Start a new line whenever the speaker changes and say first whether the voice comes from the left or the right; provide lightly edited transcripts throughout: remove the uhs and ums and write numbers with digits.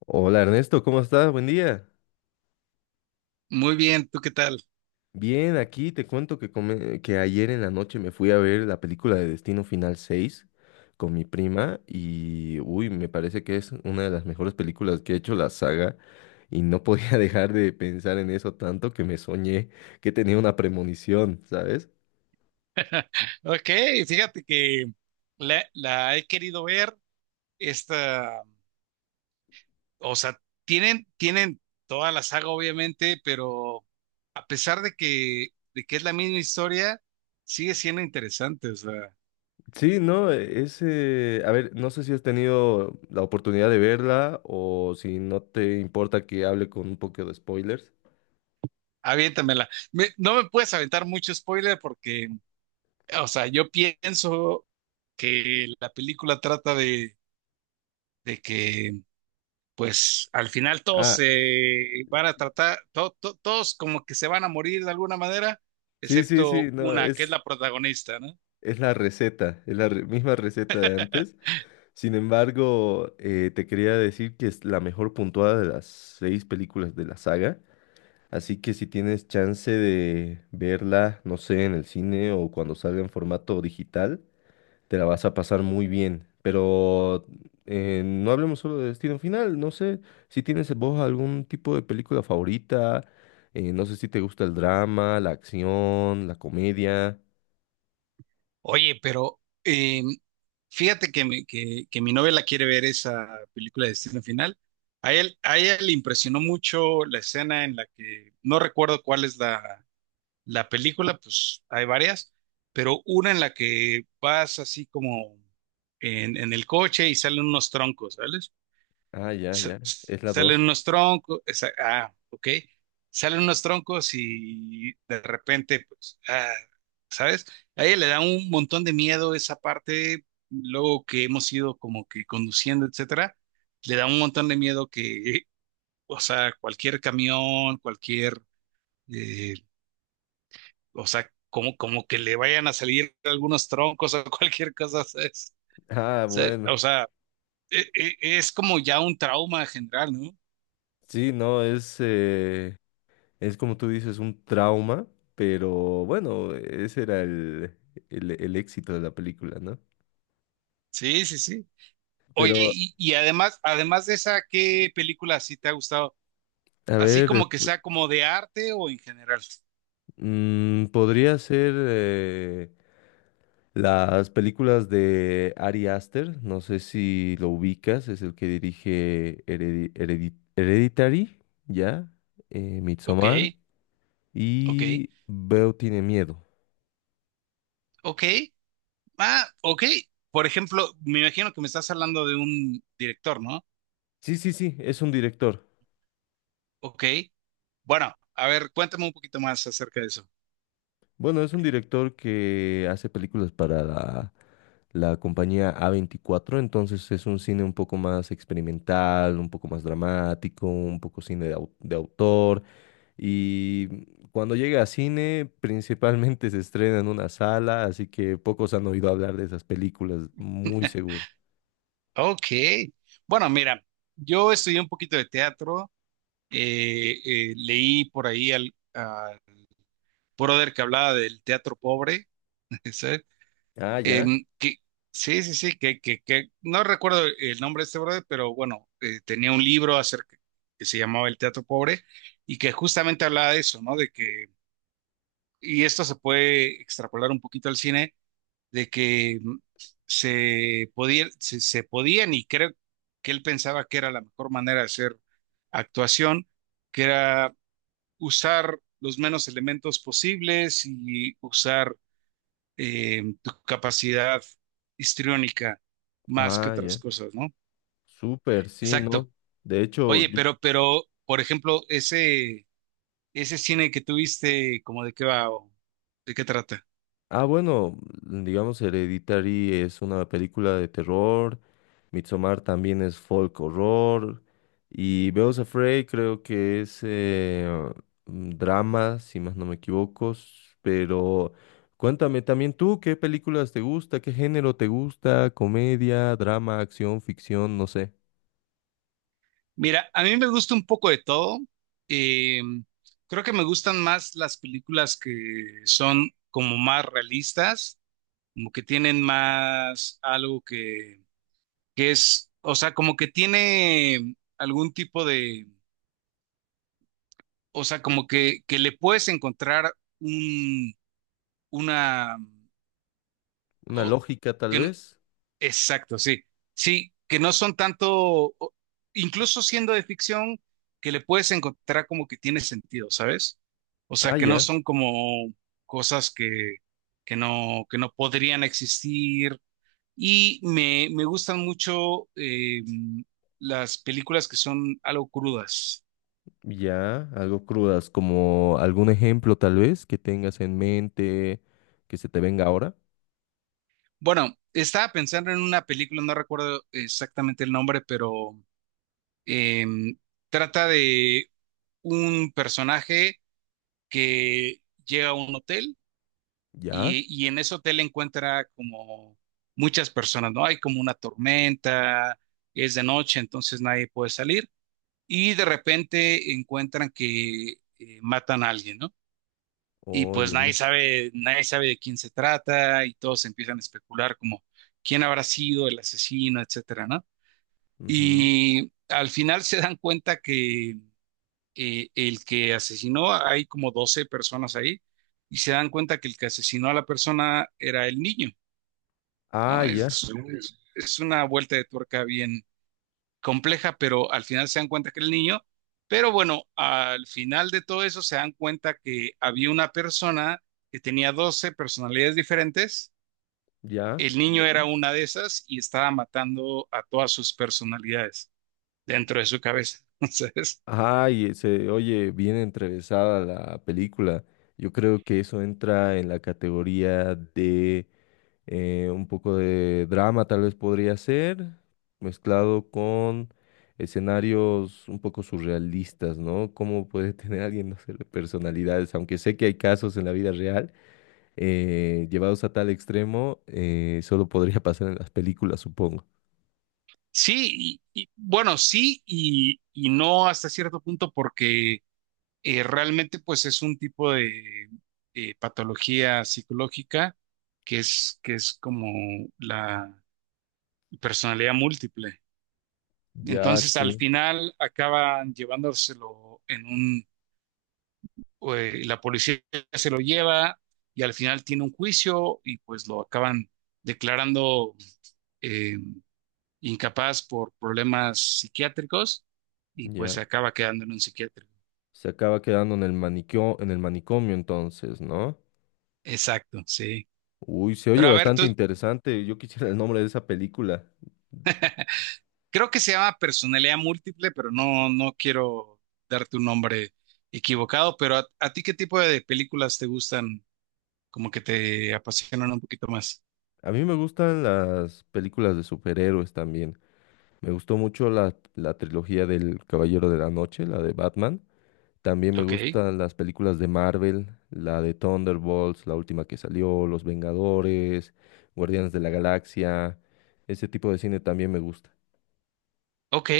left: Hola Ernesto, ¿cómo estás? Buen día.
right: Muy bien, ¿tú qué tal?
left: Bien, aquí te cuento que, que ayer en la noche me fui a ver la película de Destino Final 6 con mi prima y, uy, me parece que es una de las mejores películas que ha hecho la saga y no podía dejar de pensar en eso tanto que me soñé que tenía una premonición, ¿sabes?
right: Ok, fíjate que la he querido ver, esta, o sea, tienen toda la saga obviamente, pero a pesar de que, es la misma historia, sigue siendo interesante, o sea,
left: Sí, no, a ver, no sé si has tenido la oportunidad de verla o si no te importa que hable con un poco de spoilers.
right: aviéntamela. No me puedes aventar mucho spoiler porque, o sea, yo pienso que la película trata de que pues al final todos
left: Ah,
right: se van a tratar, todos como que se van a morir de alguna manera,
left: sí, sí, sí,
right: excepto
left: no,
right: una, que es
left: es...
right: la protagonista, ¿no?
left: Es la receta, misma receta de antes. Sin embargo, te quería decir que es la mejor puntuada de las seis películas de la saga. Así que si tienes chance de verla, no sé, en el cine o cuando salga en formato digital, te la vas a pasar muy bien. Pero no hablemos solo de Destino Final, no sé si tienes vos algún tipo de película favorita, no sé si te gusta el drama, la acción, la comedia.
right: Oye, pero fíjate que mi novia la quiere ver esa película de Destino Final. A ella le impresionó mucho la escena en la que, no recuerdo cuál es la película, pues hay varias, pero una en la que vas así como en el coche y salen unos troncos, ¿sabes?
left: Ah, ya,
right: sa-
left: ya, es la
right: salen
left: dos.
right: unos troncos, ah, ok, salen unos troncos y de repente, pues, ah, ¿sabes? A ella le da un montón de miedo esa parte, luego que hemos ido como que conduciendo, etcétera, le da un montón de miedo que, o sea, cualquier camión, cualquier, eh, o sea, como que le vayan a salir algunos troncos o cualquier cosa, ¿sabes?
left: Ah,
right: ¿Sabes?
left: bueno.
right: O sea, es como ya un trauma general, ¿no?
left: Sí, no, es como tú dices, un trauma, pero bueno, ese era el éxito de la película, ¿no?
right: Sí, sí, sí. Oye,
left: Pero,
right: y además, de esa, ¿qué película sí te ha gustado?
left: a
right: Así
left: ver,
right: como que sea como de arte o en general.
left: podría ser las películas de Ari Aster, no sé si lo ubicas, es el que dirige Hereditary, ¿ya?
right: Ok,
left: Midsommar
right: ok,
left: y Veo tiene miedo.
right: ok. Ah, ok. Por ejemplo, me imagino que me estás hablando de un director, ¿no?
left: Sí, sí, sí, es un director.
right: Ok. Bueno, a ver, cuéntame un poquito más acerca de eso.
left: Bueno, es un director que hace películas para la compañía A24, entonces es un cine un poco más experimental, un poco más dramático, un poco cine de, de autor. Y cuando llega a cine, principalmente se estrena en una sala, así que pocos han oído hablar de esas películas, muy seguro.
right: Ok. Bueno, mira, yo estudié un poquito de teatro. Leí por ahí al a brother que hablaba del teatro pobre, ¿sabes?
left: Ah, ya.
right: Em, que- sí, sí, sí, que no recuerdo el nombre de este brother, pero bueno, tenía un libro acerca que se llamaba El Teatro Pobre y que justamente hablaba de eso, ¿no? De que, y esto se puede extrapolar un poquito al cine, de que se podían, y creo que él pensaba que era la mejor manera de hacer actuación, que era usar los menos elementos posibles y usar tu capacidad histriónica más que
left: Ah,
right: otras
left: ya.
right: cosas, ¿no?
left: Súper, sí, ¿no?
right: Exacto.
left: De hecho,
right: Oye,
left: yo,
right: pero, por ejemplo, ese cine que tuviste, ¿cómo de qué va o de qué trata?
left: Ah, bueno, digamos Hereditary es una película de terror, Midsommar también es folk horror y Beos Afraid creo que es drama, si más no me equivoco, pero cuéntame también tú, ¿qué películas te gusta? ¿Qué género te gusta? ¿Comedia, drama, acción, ficción? No sé.
right: Mira, a mí me gusta un poco de todo. Eh, Creo que me gustan más las películas que son como más realistas, como que tienen más algo que es, o sea, como que tiene algún tipo de o sea, como que le puedes encontrar un, una,
left: ¿Una
right: o-
left: lógica tal
right: que, n-
left: vez?
right: exacto, sí, sí, que no son tanto, incluso siendo de ficción, que le puedes encontrar como que tiene sentido, ¿sabes? O
left: Ah,
right: sea, que no
left: ya,
right: son como cosas que no podrían existir. Y me gustan mucho las películas que son algo crudas.
left: ya, algo crudas, como algún ejemplo tal vez que tengas en mente que se te venga ahora.
right: Bueno, estaba pensando en una película, no recuerdo exactamente el nombre, pero em, trata de un personaje que llega a un hotel
left: Ya.
right: y en ese hotel encuentra como muchas personas, ¿no? Hay como una tormenta, es de noche, entonces nadie puede salir y de repente encuentran que matan a alguien, ¿no? Y pues
left: Oye, ve.
right: nadie sabe, nadie sabe de quién se trata y todos empiezan a especular como quién habrá sido el asesino, etcétera, ¿no?
left: Ujú.
right: Y al final se dan cuenta que el que asesinó, hay como 12 personas ahí, y se dan cuenta que el que asesinó a la persona era el niño,
left: Ah,
right: ¿no?
left: ya,
right: Es, Mm. es, una vuelta de tuerca bien compleja, pero al final se dan cuenta que era el niño. Pero bueno, al final de todo eso se dan cuenta que había una persona que tenía 12 personalidades diferentes.
left: ya.
right: El niño era una de esas y estaba matando a todas sus personalidades dentro de su cabeza. Entonces,
left: Ay, se oye bien entrevesada la película. Yo creo que eso entra en la categoría de un poco de drama, tal vez podría ser, mezclado con escenarios un poco surrealistas, ¿no? ¿Cómo puede tener alguien, no sé, personalidades? Aunque sé que hay casos en la vida real, llevados a tal extremo, solo podría pasar en las películas, supongo.
right: sí, bueno, sí y no hasta cierto punto porque realmente pues es un tipo de patología psicológica que es como la personalidad múltiple.
left: Ya,
right: Entonces, al
left: sí.
right: final acaban llevándoselo en la policía se lo lleva y al final tiene un juicio y pues lo acaban declarando eh, incapaz por problemas psiquiátricos y pues
left: Ya.
right: se acaba quedando en un psiquiátrico.
left: Se acaba quedando en el maniquio, en el manicomio entonces, ¿no?
right: Exacto, sí.
left: Uy, se oye
right: Pero a ver, tú,
left: bastante interesante. Yo quisiera el nombre de esa película.
right: creo que se llama personalidad múltiple, pero no quiero darte un nombre equivocado, pero a ti qué tipo de películas te gustan como que te apasionan un poquito más.
left: A mí me gustan las películas de superhéroes también. Me gustó mucho la trilogía del Caballero de la Noche, la de Batman. También me
right: Ok,
left: gustan las películas de Marvel, la de Thunderbolts, la última que salió, Los Vengadores, Guardianes de la Galaxia. Ese tipo de cine también me gusta.
right: ok.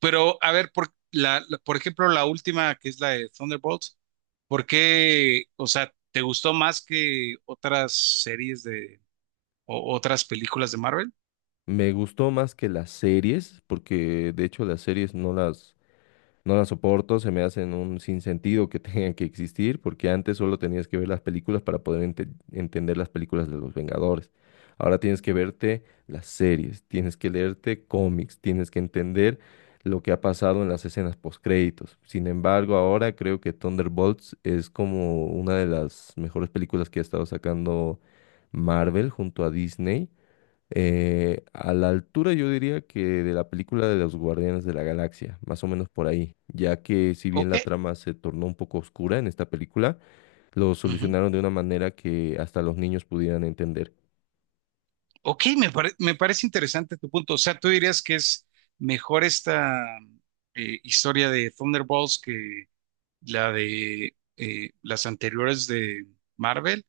right: Pero a ver, por ejemplo, la última que es la de Thunderbolts, ¿por qué, o sea, te gustó más que otras series de o otras películas de Marvel?
left: Me gustó más que las series, porque de hecho las series no las, no las soporto, se me hacen un sinsentido que tengan que existir, porque antes solo tenías que ver las películas para poder entender las películas de los Vengadores. Ahora tienes que verte las series, tienes que leerte cómics, tienes que entender lo que ha pasado en las escenas postcréditos. Sin embargo, ahora creo que Thunderbolts es como una de las mejores películas que ha estado sacando Marvel junto a Disney. A la altura yo diría que de la película de los Guardianes de la Galaxia, más o menos por ahí, ya que si bien
right: Ok,
left: la trama se tornó un poco oscura en esta película, lo
right: ujú.
left: solucionaron de una manera que hasta los niños pudieran entender.
right: Ok, me parece interesante tu punto. O sea, tú dirías que es mejor esta historia de Thunderbolts que la de las anteriores de Marvel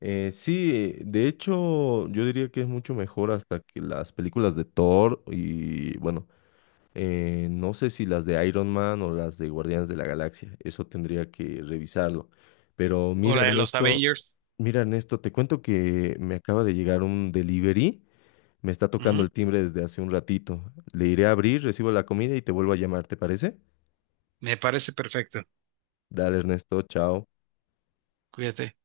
left: Sí, de hecho yo diría que es mucho mejor hasta que las películas de Thor y bueno, no sé si las de Iron Man o las de Guardianes de la Galaxia, eso tendría que revisarlo. Pero
right: o
left: mira,
right: la de los
left: Ernesto.
right: Avengers.
left: Mira, Ernesto, te cuento que me acaba de llegar un delivery. Me está tocando el timbre desde hace un ratito. Le iré a abrir, recibo la comida y te vuelvo a llamar, ¿te parece?
right: Me parece perfecto.
left: Dale, Ernesto, chao.
right: Cuídate.